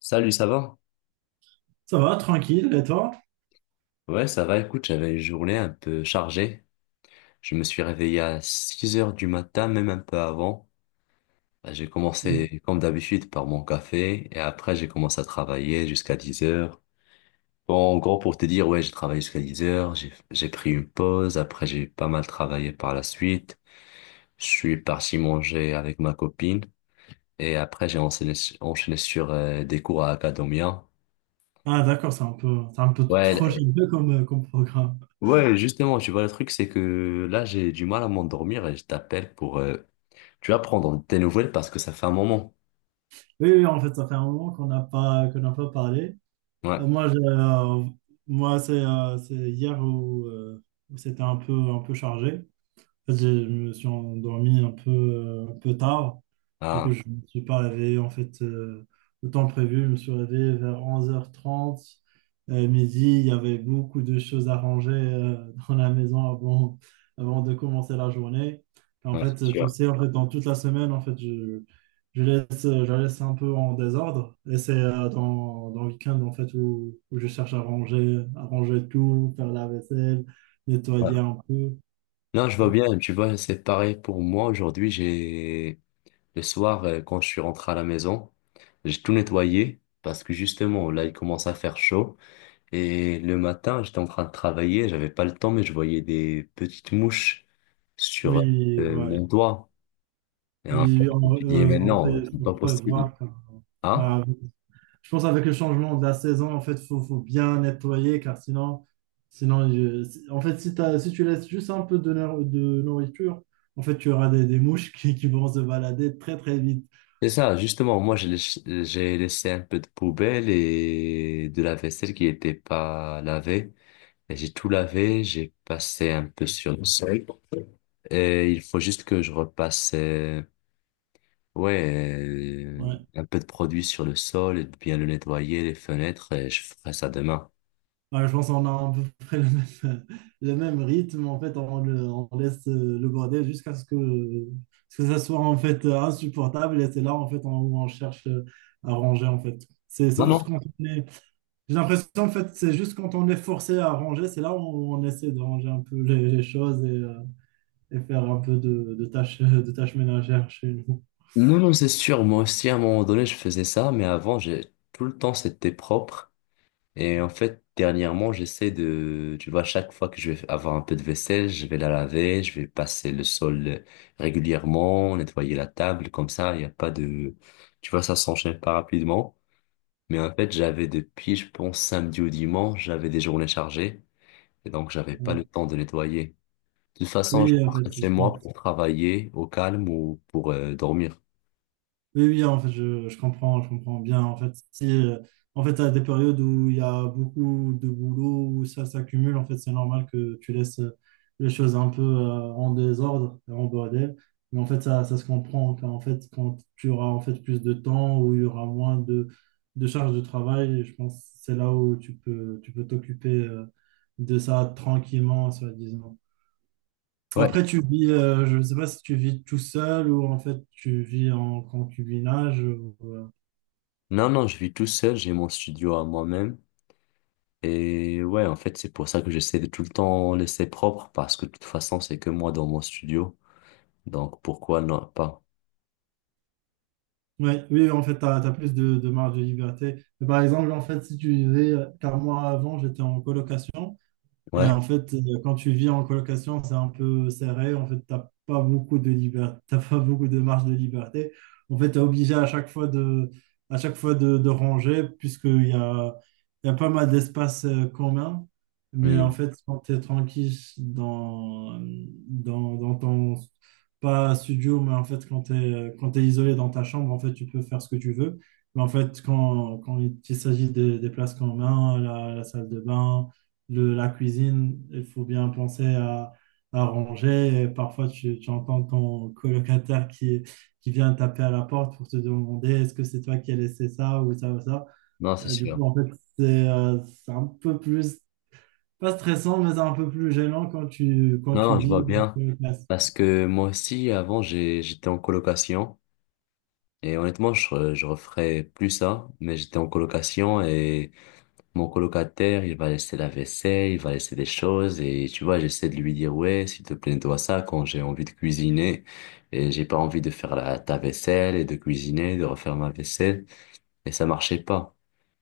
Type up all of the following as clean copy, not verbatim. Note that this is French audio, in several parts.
Salut, ça va? Ça va, tranquille, et toi? Ouais, ça va. Écoute, j'avais une journée un peu chargée. Je me suis réveillé à 6 heures du matin, même un peu avant. Bah, j'ai commencé, comme d'habitude, par mon café et après, j'ai commencé à travailler jusqu'à 10 heures. Bon, en gros, pour te dire, ouais, j'ai travaillé jusqu'à 10 heures. J'ai pris une pause. Après, j'ai pas mal travaillé par la suite. Je suis parti manger avec ma copine et après, j'ai enchaîné sur des cours à Acadomia. Ah, d'accord, c'est un peu trop Ouais, généreux comme, comme programme. ouais, justement, tu vois, le truc, c'est que là, j'ai du mal à m'endormir et je t'appelle pour, tu vas prendre tes nouvelles parce que ça fait un moment. Oui, oui, en fait, ça fait un moment qu'on n'a pas parlé. Ouais. Euh, moi, je- euh, moi c'est hier où c'était un peu chargé. En fait, je me suis endormi un peu tard. Du coup, Ah, je ne me suis pas réveillé, en fait, au temps prévu. Je me suis réveillé vers 11h30, midi. Il y avait beaucoup de choses à ranger, dans la maison avant de commencer la journée. En ouais, c'est fait, tu sûr. sais, en fait, dans toute la semaine, en fait, je la laisse un peu en désordre. Et c'est, dans le week-end, en fait, où je cherche à ranger tout, faire la vaisselle, Ouais. nettoyer un peu. Non, je vois bien, tu vois, c'est pareil pour moi. Aujourd'hui, j'ai, le soir, quand je suis rentré à la maison, j'ai tout nettoyé parce que justement, là, il commence à faire chaud. Et le matin, j'étais en train de travailler, j'avais pas le temps, mais je voyais des petites mouches sur, Oui, ouais. mon doigt. Et en fait, Oui, je me suis dit, mais non, c'est faut pas possible. prévoir. Hein? Voilà. Je pense, avec le changement de la saison, en fait, faut bien nettoyer, car sinon, en fait, si tu laisses juste un peu de nourriture, en fait, tu auras des mouches qui vont se balader très, très vite. C'est ça, justement, moi j'ai laissé un peu de poubelle et de la vaisselle qui n'était pas lavée. Et j'ai tout lavé, j'ai passé un peu sur le sol. Et il faut juste que je repasse, ouais, Ouais. un peu de produit sur le sol et de bien le nettoyer, les fenêtres, et je ferai ça demain. Bah, je pense qu'on a à peu près le même, le même rythme. En fait, on laisse, le bordel jusqu'à ce que ça soit, en fait, insupportable. Et c'est là, en fait, où on cherche, à ranger, en fait. C'est Non, c'est non. juste quand on est... J'ai l'impression, en fait, c'est juste quand on est forcé à ranger, c'est là où on essaie de ranger un peu les choses et faire un peu de tâches ménagères chez nous. Non, non, c'est sûr, moi aussi à un moment donné je faisais ça, mais avant j'ai tout le temps c'était propre. Et en fait, dernièrement, j'essaie de, tu vois, chaque fois que je vais avoir un peu de vaisselle, je vais la laver, je vais passer le sol régulièrement, nettoyer la table, comme ça, il n'y a pas de, tu vois, ça s'enchaîne pas rapidement. Mais en fait, j'avais depuis, je pense, samedi ou dimanche, j'avais des journées chargées, et donc j'avais pas le Donc, temps de nettoyer. De toute façon, je oui, en fait, rentre chez je moi pense. pour travailler au calme ou pour dormir. Oui, oui, en fait, je comprends bien. En fait, si, en fait, à des périodes où il y a beaucoup de boulot, où ça s'accumule, en fait, c'est normal que tu laisses, les choses un peu, en désordre, en bordel. Mais en fait, ça se comprend. Quand, en fait, quand tu auras, en fait, plus de temps, où il y aura moins de charges de travail, je pense que c'est là où tu peux t'occuper, de ça tranquillement, soi-disant. Ouais. Après, je ne sais pas si tu vis tout seul ou, en fait, tu vis en concubinage. Non, non, je vis tout seul, j'ai mon studio à moi-même. Et ouais, en fait, c'est pour ça que j'essaie de tout le temps laisser propre, parce que de toute façon, c'est que moi dans mon studio. Donc, pourquoi non, pas? Ouais, oui, en fait, tu as plus de marge de liberté. Mais par exemple, en fait, si tu vivais, car moi avant, j'étais en colocation. Et Ouais? en fait, quand tu vis en colocation, c'est un peu serré. En fait, t'as pas beaucoup de liberté, t'as pas beaucoup de marge de liberté. En fait, tu es obligé à chaque fois de, à chaque fois de ranger, puisqu'il y a pas mal d'espace, commun. Mais Hmm. en fait, quand tu es tranquille dans, dans ton, pas studio, mais en fait, quand tu isolé dans ta chambre, en fait, tu peux faire ce que tu veux. Mais en fait, quand il s'agit des places communes, la salle de bain, la cuisine, il faut bien penser à ranger. Et parfois, tu entends ton colocataire qui vient taper à la porte pour te demander est-ce que c'est toi qui as laissé ça ou ça ou ça. Non, c'est Du coup, sûr. en fait, c'est un peu plus, pas stressant, mais c'est un peu plus gênant quand tu, quand Non, tu non, je vois vis bien. une classe. Parce que moi aussi, avant, j'étais en colocation. Et honnêtement, je referais plus ça, mais j'étais en colocation. Mon colocataire, il va laisser la vaisselle, il va laisser des choses et tu vois, j'essaie de lui dire ouais, s'il te plaît, dois ça quand j'ai envie de cuisiner et j'ai pas envie de faire ta vaisselle et de cuisiner, de refaire ma vaisselle et ça marchait pas.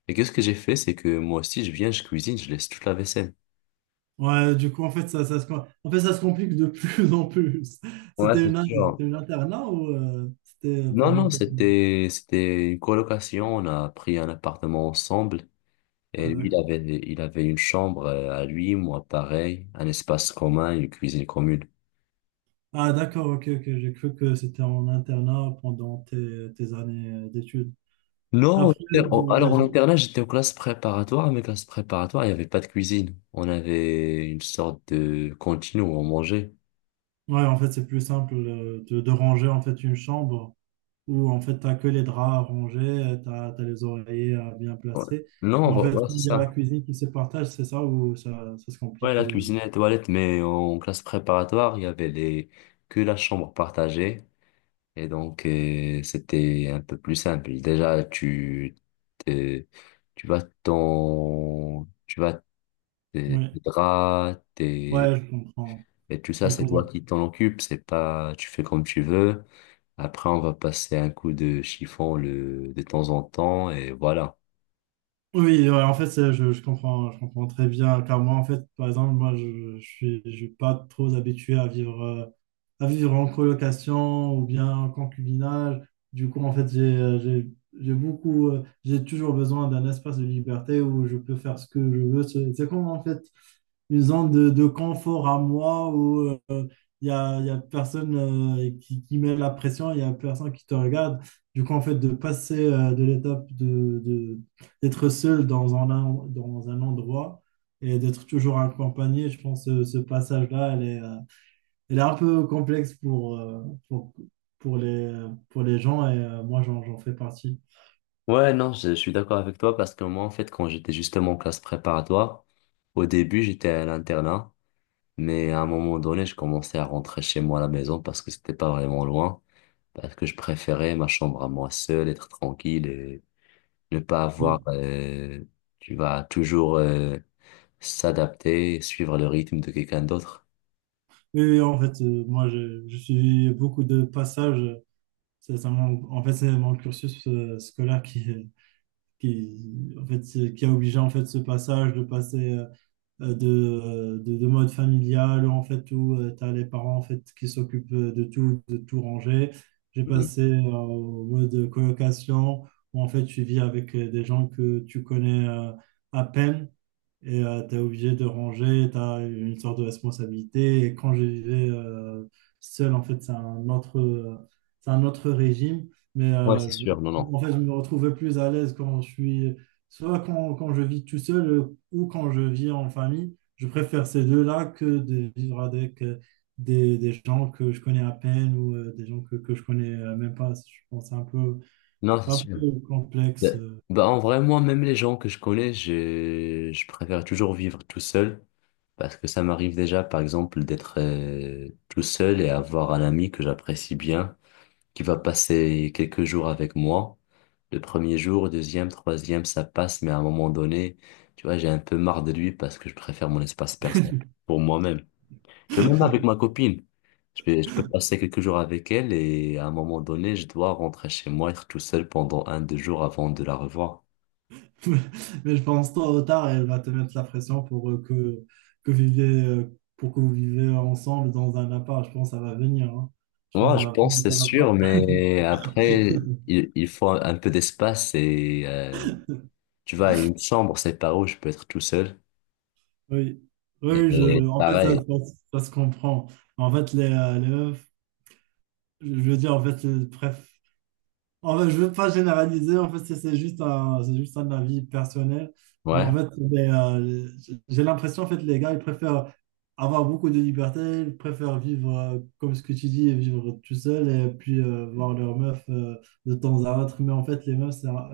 Et qu'est-ce que j'ai fait, c'est que moi aussi je viens, je cuisine, je laisse toute la vaisselle. Ouais, du coup, en fait, en fait, ça se complique de plus en plus. Ouais, C'était c'est une, sûr. c'était une internat ou, c'était Non, non, pendant tes... c'était une colocation. On a pris un appartement ensemble. Et Ah, lui, il d'accord. avait, il avait une chambre à lui, moi pareil, un espace commun, une cuisine commune. Ah, d'accord, ok, ok. J'ai cru que c'était en internat pendant tes années, d'études. Non, Après, ouais, alors en internat, j'étais en classe préparatoire, mais classe préparatoire, il n'y avait pas de cuisine. On avait une sorte de cantine où on mangeait. ouais, en fait, c'est plus simple, de ranger, en fait, une chambre où, en fait, t'as que les draps à ranger, t'as les oreillers à bien Ouais. placer. Non, Mais en fait, ouais, c'est il y a la ça. cuisine qui se partage, c'est ça où ça se Ouais, complique la de... cuisine et la toilette, mais en classe préparatoire, il y avait les... que la chambre partagée. Et donc, c'était un peu plus simple. Déjà, tu, t'es- tu vas ton, tu vas tes Ouais, tes draps, tes... ouais, je comprends. et tout ça, Ouais, je c'est toi comprends. qui t'en occupes. C'est pas, tu fais comme tu veux. Après, on va passer un coup de chiffon de temps en temps et voilà. Oui, ouais, en fait, je comprends très bien. Car moi, en fait, par exemple, moi, je suis pas trop habitué à vivre en colocation ou bien en concubinage. Du coup, en fait, j'ai toujours besoin d'un espace de liberté où je peux faire ce que je veux. C'est comme, en fait, une zone de confort à moi. Il y a personne, qui met la pression, il y a personne qui te regarde. Du coup, en fait, de passer, de l'étape d'être seul dans dans un endroit, et d'être toujours accompagné, je pense que ce passage-là, elle est un peu complexe pour, pour les, pour les gens et, moi, j'en fais partie. Ouais, non, je suis d'accord avec toi parce que moi, en fait, quand j'étais justement en classe préparatoire, au début, j'étais à l'internat, mais à un moment donné, je commençais à rentrer chez moi à la maison parce que c'était pas vraiment loin, parce que je préférais ma chambre à moi seule, être tranquille et ne pas avoir, Oui, tu vas toujours s'adapter, suivre le rythme de quelqu'un d'autre. oui, oui, en fait, moi, j'ai suivi beaucoup de passages. C'est ça en fait, c'est mon cursus, scolaire qui a obligé, en fait, ce passage de passer, de mode familial, en fait, où tu as les parents, en fait, qui s'occupent, de tout ranger. J'ai Mhm. passé, au mode colocation, où, en fait, tu vis avec, des gens que tu connais, à peine, et tu es obligé de ranger, tu as une sorte de responsabilité. Et quand je vivais, seul, en fait, c'est un autre régime, mais, Ouais, c'est sûr, non, non. En fait, je me retrouvais plus à l'aise, soit quand, quand je vis tout seul, ou quand je vis en famille. Je préfère ces deux-là que de vivre avec, des gens que je connais à peine, ou, des gens que je connais, même pas. Je pense que c'est un peu, Non, c'est c'est un sûr. peu complexe. Ben- Bah, en vrai, moi, même les gens que je connais, je préfère toujours vivre tout seul parce que ça m'arrive déjà, par exemple, d'être tout seul et avoir un ami que j'apprécie bien qui va passer quelques jours avec moi. Le premier jour, deuxième, troisième, ça passe, mais à un moment donné, tu vois, j'ai un peu marre de lui parce que je préfère mon espace personnel pour moi-même. Tu vois, même avec ma copine, je peux passer quelques jours avec elle et à un moment donné, je dois rentrer chez moi, être tout seul pendant un, deux jours avant de la revoir. Mais je pense, tôt ou tard, elle va te mettre la pression pour, pour que vous vivez ensemble dans un appart. Je pense que ça va venir, hein. Je pense Moi, que je pense, c'est ça va sûr, pas. mais après, il faut un peu d'espace et tu vois, une chambre, c'est pas où je peux être tout seul. Oui, oui, Et en fait, pareil, ça se comprend. En fait, les meufs, je veux dire, en fait, bref. En fait, je veux pas généraliser, en fait, c'est juste un avis personnel. Mais en ouais. fait, j'ai l'impression, en fait, les gars, ils préfèrent avoir beaucoup de liberté, ils préfèrent vivre, comme ce que tu dis, vivre tout seul et puis, voir leur meuf, de temps à autre. Mais en fait, les meufs, c'est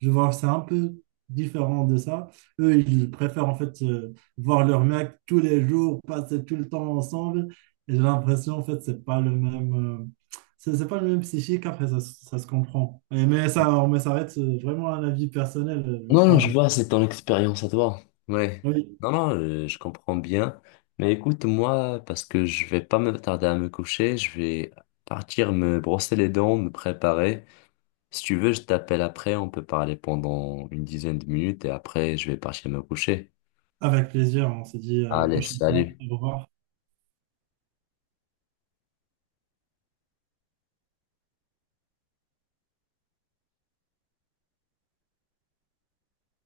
je vois, c'est un peu différent de ça. Eux, ils préfèrent, en fait, voir leur mec tous les jours, passer tout le temps ensemble. Et j'ai l'impression, en fait, c'est pas le même. euh, c'est pas le même psychique. Après, ça se comprend. Mais ça reste, vraiment un avis personnel. Je veux Non, non, je pas- vois, c'est ton expérience à toi. Ouais. Oui, Non, non, je comprends bien. Mais écoute, moi, parce que je vais pas me tarder à me coucher, je vais partir me brosser les dents, me préparer. Si tu veux, je t'appelle après, on peut parler pendant une dizaine de minutes et après, je vais partir me coucher. avec plaisir, on se dit à la Allez, prochaine fois. salut. Au revoir.